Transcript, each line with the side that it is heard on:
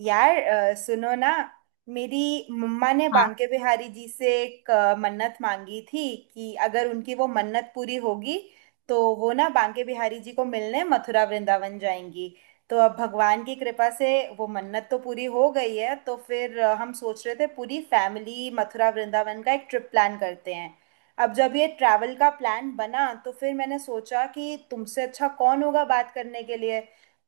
right: यार सुनो ना। मेरी मम्मा ने
left: हाँ।
right: बांके बिहारी जी से एक मन्नत मांगी थी कि अगर उनकी वो मन्नत पूरी होगी तो वो ना बांके बिहारी जी को मिलने मथुरा वृंदावन जाएंगी। तो अब भगवान की कृपा से वो मन्नत तो पूरी हो गई है, तो फिर हम सोच रहे थे पूरी फैमिली मथुरा वृंदावन का एक ट्रिप प्लान करते हैं। अब जब ये ट्रैवल का प्लान बना तो फिर मैंने सोचा कि तुमसे अच्छा कौन होगा बात करने के लिए।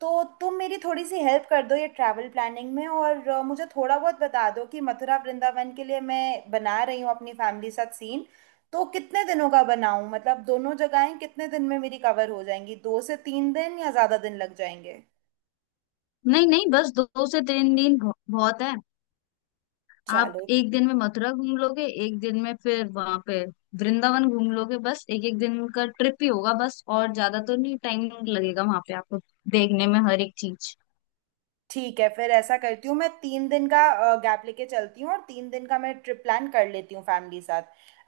right: तो तुम मेरी थोड़ी सी हेल्प कर दो ये ट्रैवल प्लानिंग में, और मुझे थोड़ा बहुत बता दो कि मथुरा वृंदावन के लिए मैं बना रही हूँ अपनी फैमिली साथ सीन। तो कितने दिनों का बनाऊं, मतलब दोनों जगहें कितने दिन में मेरी कवर हो जाएंगी? दो से तीन दिन या ज़्यादा दिन लग जाएंगे?
left: नहीं नहीं बस 2 से 3 दिन बहुत है। आप
right: चलो,
left: एक दिन में मथुरा घूम लोगे, एक दिन में फिर वहां पे वृंदावन घूम लोगे। बस एक एक दिन का ट्रिप ही होगा। बस और ज्यादा तो नहीं टाइम लगेगा वहां पे आपको देखने में हर एक चीज।
right: ठीक है, फिर ऐसा करती हूँ, मैं तीन दिन का गैप लेके चलती हूँ और तीन दिन का मैं ट्रिप प्लान कर लेती हूँ फैमिली साथ।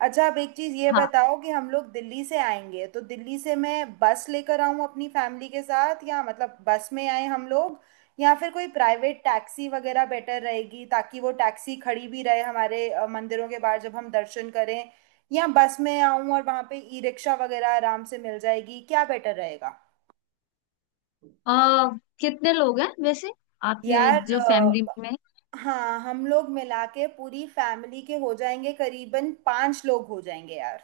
right: अच्छा, अब एक चीज़ ये
left: हाँ।
right: बताओ कि हम लोग दिल्ली से आएंगे, तो दिल्ली से मैं बस लेकर आऊँ अपनी फैमिली के साथ, या मतलब बस में आए हम लोग, या फिर कोई प्राइवेट टैक्सी वगैरह बेटर रहेगी ताकि वो टैक्सी खड़ी भी रहे हमारे मंदिरों के बाहर जब हम दर्शन करें? या बस में आऊँ और वहाँ पे ई रिक्शा वगैरह आराम से मिल जाएगी? क्या बेटर रहेगा?
left: कितने लोग हैं वैसे आपके
right: यार,
left: जो फैमिली में?
right: हाँ, हम लोग मिला के पूरी फैमिली के हो जाएंगे करीबन 5 लोग हो जाएंगे यार।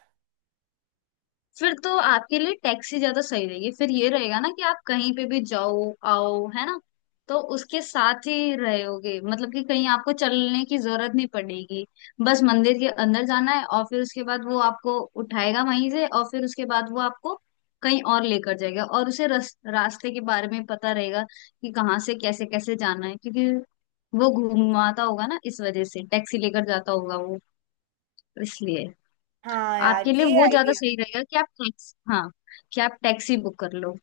left: फिर तो आपके लिए टैक्सी ज्यादा सही रहेगी। फिर ये रहेगा ना कि आप कहीं पे भी जाओ आओ, है ना। तो उसके साथ ही रहोगे, मतलब कि कहीं आपको चलने की जरूरत नहीं पड़ेगी। बस मंदिर के अंदर जाना है और फिर उसके बाद वो आपको उठाएगा वहीं से, और फिर उसके बाद वो आपको कहीं और लेकर जाएगा और उसे रास्ते के बारे में पता रहेगा कि कहाँ से कैसे कैसे जाना है, क्योंकि वो घूमाता होगा ना, इस वजह से टैक्सी लेकर जाता होगा वो, इसलिए।
right: हाँ यार,
left: आपके लिए
right: ये
left: वो ज्यादा
right: आइडिया।
left: सही रहेगा कि आप टैक्सी, हाँ, कि आप टैक्सी बुक कर लो।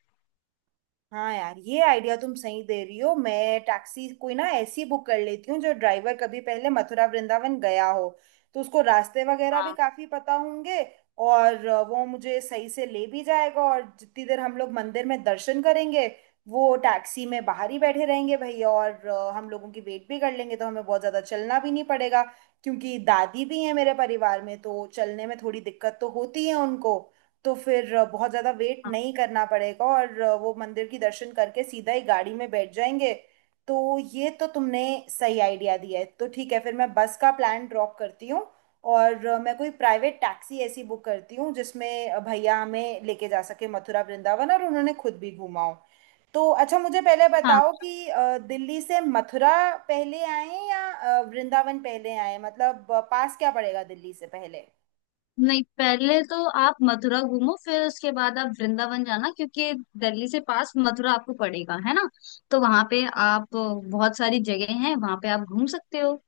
right: हाँ यार, ये आइडिया तुम सही दे रही हो। मैं टैक्सी कोई ना ऐसी बुक कर लेती हूँ जो ड्राइवर कभी पहले मथुरा वृंदावन गया हो, तो उसको रास्ते वगैरह भी
left: हाँ
right: काफी पता होंगे और वो मुझे सही से ले भी जाएगा। और जितनी देर हम लोग मंदिर में दर्शन करेंगे, वो टैक्सी में बाहर ही बैठे रहेंगे भैया और हम लोगों की वेट भी कर लेंगे, तो हमें बहुत ज्यादा चलना भी नहीं पड़ेगा क्योंकि दादी भी है मेरे परिवार में, तो चलने में थोड़ी दिक्कत तो होती है उनको। तो फिर बहुत ज्यादा वेट
left: हाँ
right: नहीं करना पड़ेगा और वो मंदिर की दर्शन करके सीधा ही गाड़ी में बैठ जाएंगे। तो ये तो तुमने सही आइडिया दिया है। तो ठीक है, फिर मैं बस का प्लान ड्रॉप करती हूँ और मैं कोई प्राइवेट टैक्सी ऐसी बुक करती हूँ जिसमें भैया हमें लेके जा सके मथुरा वृंदावन, और उन्होंने खुद भी घूमा हो। तो अच्छा, मुझे पहले
left: हाँ।
right: बताओ कि दिल्ली से मथुरा पहले आए या वृंदावन पहले आए? मतलब पास क्या पड़ेगा दिल्ली से पहले?
left: नहीं पहले तो आप मथुरा घूमो, फिर उसके बाद आप वृंदावन जाना, क्योंकि दिल्ली से पास मथुरा आपको पड़ेगा, है ना। तो वहां पे आप बहुत सारी जगह हैं, वहां पे आप घूम सकते हो।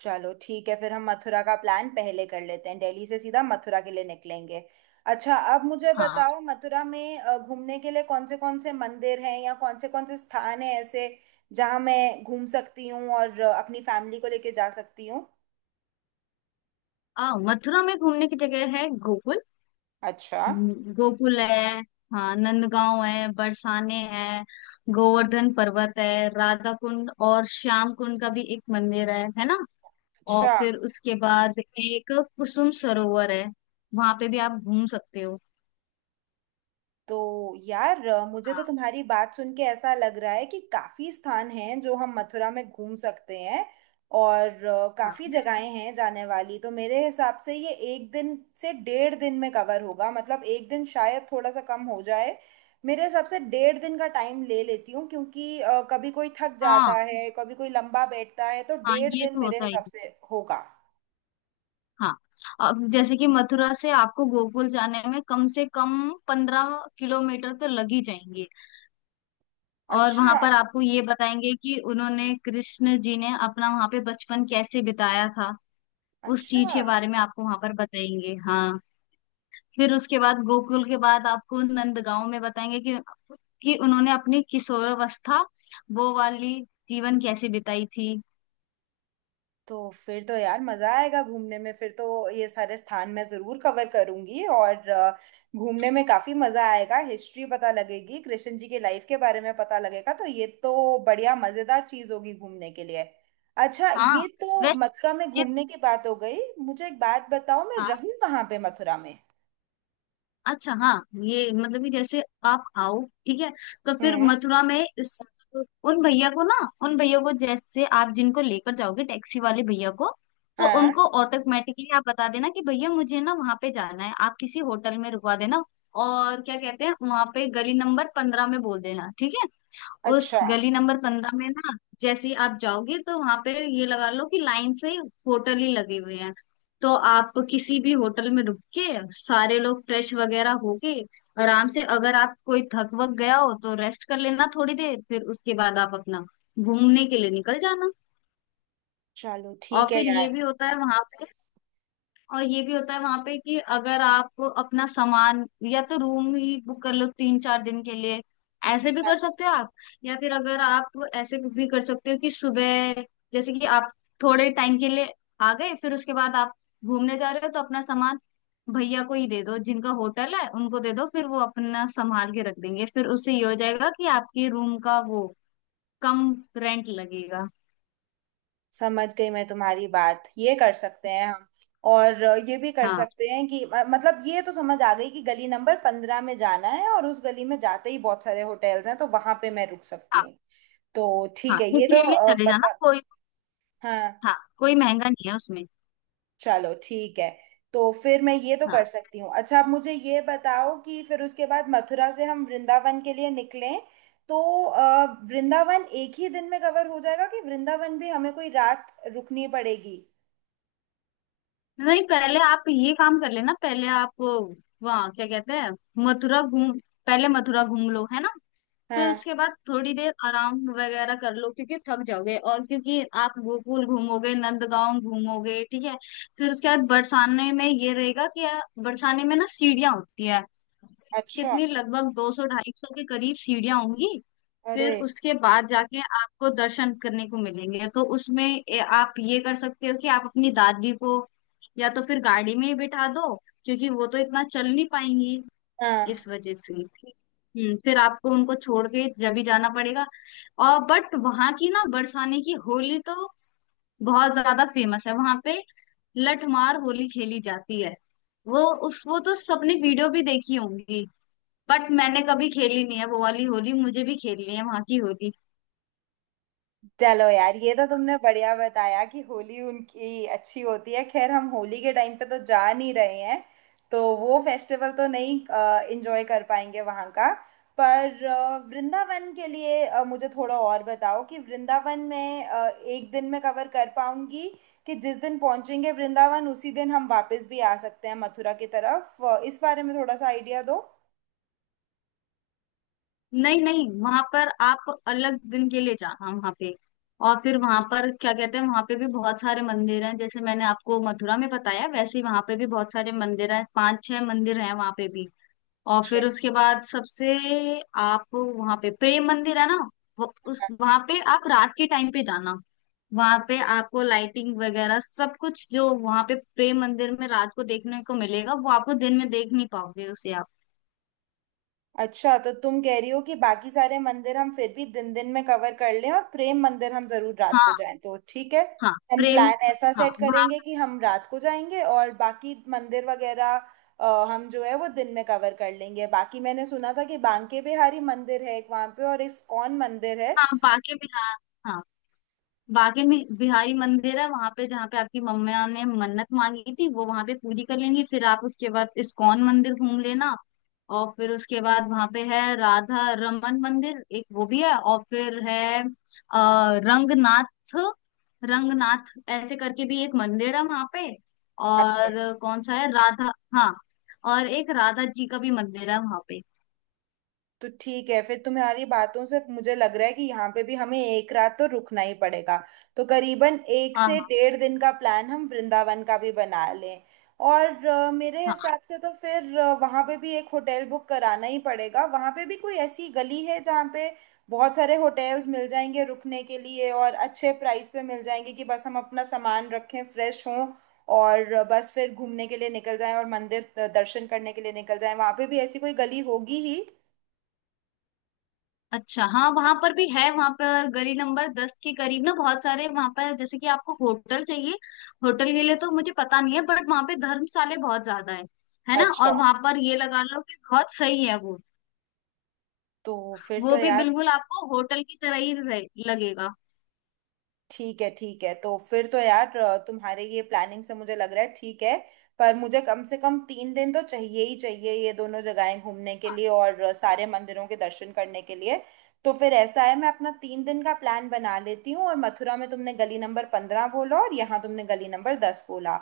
right: चलो ठीक है, फिर हम मथुरा का प्लान पहले कर लेते हैं, दिल्ली से सीधा मथुरा के लिए निकलेंगे। अच्छा, अब मुझे
left: हाँ।
right: बताओ मथुरा में घूमने के लिए कौन से मंदिर हैं या कौन से स्थान हैं ऐसे जहां मैं घूम सकती हूँ और अपनी फैमिली को लेके जा सकती हूँ?
left: मथुरा में घूमने की जगह है गोकुल।
right: अच्छा।
left: गोकुल है। हाँ, नंदगांव है, बरसाने है, गोवर्धन पर्वत है, राधा कुंड और श्याम कुंड का भी एक मंदिर है ना। और
right: अच्छा।
left: फिर उसके बाद एक कुसुम सरोवर है, वहां पे भी आप घूम सकते हो।
right: तो यार, मुझे तो
left: हाँ
right: तुम्हारी बात सुन के ऐसा लग रहा है कि काफी स्थान हैं जो हम मथुरा में घूम सकते हैं और
left: हाँ
right: काफी जगहें हैं जाने वाली। तो मेरे हिसाब से ये एक दिन से डेढ़ दिन में कवर होगा, मतलब एक दिन शायद थोड़ा सा कम हो जाए। मेरे हिसाब से डेढ़ दिन का टाइम ले लेती हूँ क्योंकि कभी कोई थक
left: हाँ।
right: जाता है कभी कोई लंबा बैठता है, तो
left: हाँ
right: डेढ़
left: ये
right: दिन
left: तो
right: मेरे
left: होता ही
right: हिसाब
left: है।
right: से होगा।
left: हाँ अब जैसे कि मथुरा से आपको गोकुल जाने में कम से कम 15 किलोमीटर तो लग ही जाएंगे। और वहां
right: अच्छा।
left: पर आपको ये बताएंगे कि उन्होंने कृष्ण जी ने अपना वहां पे बचपन कैसे बिताया था। उस चीज
right: अच्छा।
left: के बारे में आपको वहां पर बताएंगे। हाँ फिर उसके बाद गोकुल के बाद आपको नंदगांव में बताएंगे कि उन्होंने अपनी किशोरावस्था, वो वाली जीवन कैसे बिताई थी।
right: तो फिर तो यार मजा आएगा घूमने में, फिर तो ये सारे स्थान मैं जरूर कवर करूंगी और घूमने में काफी मजा आएगा, हिस्ट्री पता लगेगी, कृष्ण जी की लाइफ के बारे में पता लगेगा, तो ये तो बढ़िया मजेदार चीज होगी घूमने के लिए। अच्छा,
left: हाँ
right: ये तो
left: वैसे
right: मथुरा में
left: ये-
right: घूमने की बात हो गई। मुझे एक बात बताओ, मैं
left: हाँ
right: रहूं कहाँ पे मथुरा में?
left: अच्छा। हाँ ये मतलब कि जैसे आप आओ, ठीक है, तो फिर
right: हम्म।
left: मथुरा में इस, उन भैया को ना, उन भैया को जैसे आप जिनको लेकर जाओगे टैक्सी वाले भैया को, तो
right: हाँ।
left: उनको ऑटोमेटिकली आप बता देना कि भैया मुझे ना वहां पे जाना है, आप किसी होटल में रुकवा देना। और क्या कहते हैं वहां पे गली नंबर 15 में बोल देना, ठीक है। उस
right: अच्छा।
left: गली नंबर 15 में ना जैसे ही आप जाओगे तो वहां पे, ये लगा लो कि लाइन से होटल ही लगे हुए हैं। तो आप किसी भी होटल में रुक के, सारे लोग फ्रेश वगैरह होके आराम से, अगर आप कोई थक वक गया हो तो रेस्ट कर लेना थोड़ी देर, फिर उसके बाद आप अपना घूमने के लिए निकल जाना।
right: चलो
left: और
right: ठीक है
left: फिर
right: यार।
left: ये भी होता है वहां पे, और ये भी होता है वहां पे, कि अगर आप अपना सामान, या तो रूम ही बुक कर लो 3 4 दिन के लिए, ऐसे भी कर सकते हो आप। या फिर अगर आप ऐसे भी कर सकते हो कि सुबह जैसे कि आप थोड़े टाइम के लिए आ गए, फिर उसके बाद आप घूमने जा रहे हो तो अपना सामान भैया को ही दे दो, जिनका होटल है उनको दे दो, फिर वो अपना संभाल के रख देंगे, फिर उससे ये हो जाएगा कि आपके रूम का वो कम रेंट लगेगा।
right: समझ गई मैं तुम्हारी बात, ये कर सकते हैं हम और ये भी कर
left: हाँ
right: सकते हैं कि मतलब, ये तो समझ आ गई कि गली नंबर 15 में जाना है और उस गली में जाते ही बहुत सारे होटल्स हैं, तो वहां पे मैं रुक सकती
left: हाँ
right: हूँ। तो
left: हाँ
right: ठीक है, ये तो
left: इसलिए भी चले जाना,
right: पता।
left: कोई,
right: हाँ।
left: हाँ कोई महंगा नहीं है उसमें।
right: चलो ठीक है, तो फिर मैं ये तो कर
left: हाँ
right: सकती हूँ। अच्छा, आप मुझे ये बताओ कि फिर उसके बाद मथुरा से हम वृंदावन के लिए निकलें, तो वृंदावन एक ही दिन में कवर हो जाएगा कि वृंदावन भी हमें कोई रात रुकनी पड़ेगी?
left: नहीं पहले आप ये काम कर लेना, पहले आप वहाँ क्या कहते हैं, मथुरा घूम, पहले मथुरा घूम लो, है ना। फिर
right: हाँ।
left: उसके बाद थोड़ी देर आराम वगैरह कर लो, क्योंकि थक जाओगे और क्योंकि आप गोकुल घूमोगे नंदगांव घूमोगे, ठीक है। फिर उसके बाद बरसाने में ये रहेगा कि बरसाने में ना सीढ़ियाँ होती है।
right: अच्छा।
left: कितनी, लगभग 200 250 के करीब सीढ़ियाँ होंगी।
right: अरे।
left: फिर उसके बाद जाके आपको दर्शन करने को मिलेंगे, तो उसमें आप ये कर सकते हो कि आप अपनी दादी को या तो फिर गाड़ी में ही बिठा दो, क्योंकि वो तो इतना चल नहीं पाएंगी,
right: हाँ।
left: इस वजह से। ठीक। फिर आपको उनको छोड़ के जब भी जाना पड़ेगा। और बट वहां की ना बरसाने की होली तो बहुत ज्यादा फेमस है वहां पे, लठमार होली खेली जाती है। वो उस, वो तो सबने वीडियो भी देखी होंगी, बट मैंने कभी खेली नहीं है वो वाली होली, मुझे भी खेलनी है वहां की होली।
right: चलो यार, ये तो तुमने बढ़िया बताया कि होली उनकी अच्छी होती है। खैर हम होली के टाइम पे तो जा नहीं रहे हैं, तो वो फेस्टिवल तो नहीं एंजॉय कर पाएंगे वहाँ का। पर वृंदावन के लिए मुझे थोड़ा और बताओ कि वृंदावन में एक दिन में कवर कर पाऊंगी कि जिस दिन पहुंचेंगे वृंदावन उसी दिन हम वापस भी आ सकते हैं मथुरा की तरफ? इस बारे में थोड़ा सा आइडिया दो।
left: नहीं नहीं वहां पर आप अलग दिन के लिए जाना वहां पे। और फिर वहां पर क्या कहते हैं, वहां पे भी बहुत सारे मंदिर हैं, जैसे मैंने आपको मथुरा में बताया वैसे ही वहां पे भी बहुत सारे मंदिर हैं, पांच छह मंदिर हैं वहां पे भी। और फिर उसके बाद सबसे, आप वहां पे प्रेम मंदिर है ना, वो उस, वहां पे आप रात के टाइम पे जाना। वहां पे आपको लाइटिंग वगैरह सब कुछ जो वहां पे प्रेम मंदिर में रात को देखने को मिलेगा वो आपको दिन में देख नहीं पाओगे उसे आप।
right: अच्छा, तो तुम कह रही हो कि बाकी सारे मंदिर हम फिर भी दिन दिन में कवर कर लें और प्रेम मंदिर हम जरूर रात को
left: हाँ।
right: जाएं? तो ठीक है,
left: हाँ
right: हम
left: प्रेम।
right: प्लान ऐसा
left: हाँ
right: सेट
left: वहां।
right: करेंगे कि हम रात को जाएंगे और बाकी मंदिर वगैरह हम जो है वो दिन में कवर कर लेंगे। बाकी मैंने सुना था कि बांके बिहारी मंदिर है एक वहां पे और इस्कॉन मंदिर है।
left: हाँ बांके बिहार। हाँ बांके में बिहारी मंदिर है वहां पे, जहाँ पे आपकी मम्मा ने मन्नत मांगी थी वो वहां पे पूरी कर लेंगी। फिर आप उसके बाद इस्कॉन मंदिर घूम लेना। और फिर उसके बाद वहां पे है राधा रमन मंदिर, एक वो भी है। और फिर है रंगनाथ, रंगनाथ ऐसे करके भी एक मंदिर है वहां पे।
right: अच्छा।
left: और कौन सा है राधा, हाँ, और एक राधा जी का भी मंदिर है वहां पे।
right: तो ठीक है, फिर तुम्हारी बातों से मुझे लग रहा है कि यहाँ पे भी हमें एक रात तो रुकना ही पड़ेगा, तो करीबन एक
left: हाँ
right: से
left: हाँ
right: डेढ़ दिन का प्लान हम वृंदावन का भी बना लें। और मेरे
left: हाँ।
right: हिसाब से तो फिर वहाँ पे भी एक होटल बुक कराना ही पड़ेगा। वहाँ पे भी कोई ऐसी गली है जहाँ पे बहुत सारे होटल्स मिल जाएंगे रुकने के लिए और अच्छे प्राइस पे मिल जाएंगे, कि बस हम अपना सामान रखें, फ्रेश हों और बस फिर घूमने के लिए निकल जाएं और मंदिर दर्शन करने के लिए निकल जाएं? वहाँ पे भी ऐसी कोई गली होगी ही।
left: अच्छा हाँ वहां पर भी है। वहां पर गली नंबर 10 के करीब ना, बहुत सारे वहां पर जैसे कि आपको होटल चाहिए। होटल के लिए तो मुझे पता नहीं है, बट वहां पे धर्मशाले बहुत ज्यादा है ना।
right: अच्छा,
left: और वहां पर ये लगा लो कि बहुत सही है वो
right: तो फिर तो
left: वो भी
right: यार,
left: बिल्कुल आपको होटल की तरह ही लगेगा।
right: ठीक है ठीक है, तो फिर तो यार तुम्हारे ये प्लानिंग से मुझे लग रहा है ठीक है। पर मुझे कम से कम तीन दिन तो चाहिए ही चाहिए ये दोनों जगहें घूमने के लिए और सारे मंदिरों के दर्शन करने के लिए। तो फिर ऐसा है, मैं अपना 3 दिन का प्लान बना लेती हूँ, और मथुरा में तुमने गली नंबर 15 बोला और यहाँ तुमने गली नंबर 10 बोला,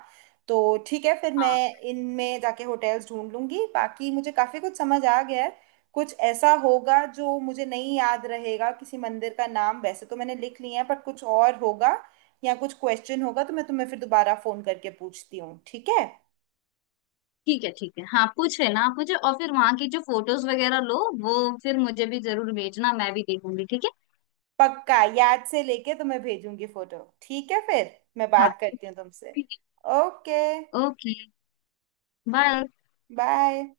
right: तो ठीक है, फिर
left: हाँ
right: मैं इनमें जाके होटल्स ढूंढ लूंगी, बाकी मुझे काफ़ी कुछ समझ आ गया है। कुछ ऐसा होगा जो मुझे नहीं याद रहेगा किसी मंदिर का नाम, वैसे तो मैंने लिख लिया है, पर कुछ और होगा या कुछ क्वेश्चन होगा तो मैं तुम्हें फिर दोबारा फोन करके पूछती हूँ, ठीक है?
left: ठीक है ठीक है, हाँ पूछ लेना आप मुझे, और फिर वहां की जो फोटोज वगैरह लो वो फिर मुझे भी जरूर भेजना, मैं भी देखूंगी, ठीक है।
right: पक्का याद से लेके तुम्हें भेजूंगी फोटो, ठीक है? फिर मैं
left: हाँ
right: बात
left: ठीक
right: करती
left: है
right: हूँ तुमसे।
left: ठीक
right: ओके,
left: है। Okay bye.
right: बाय।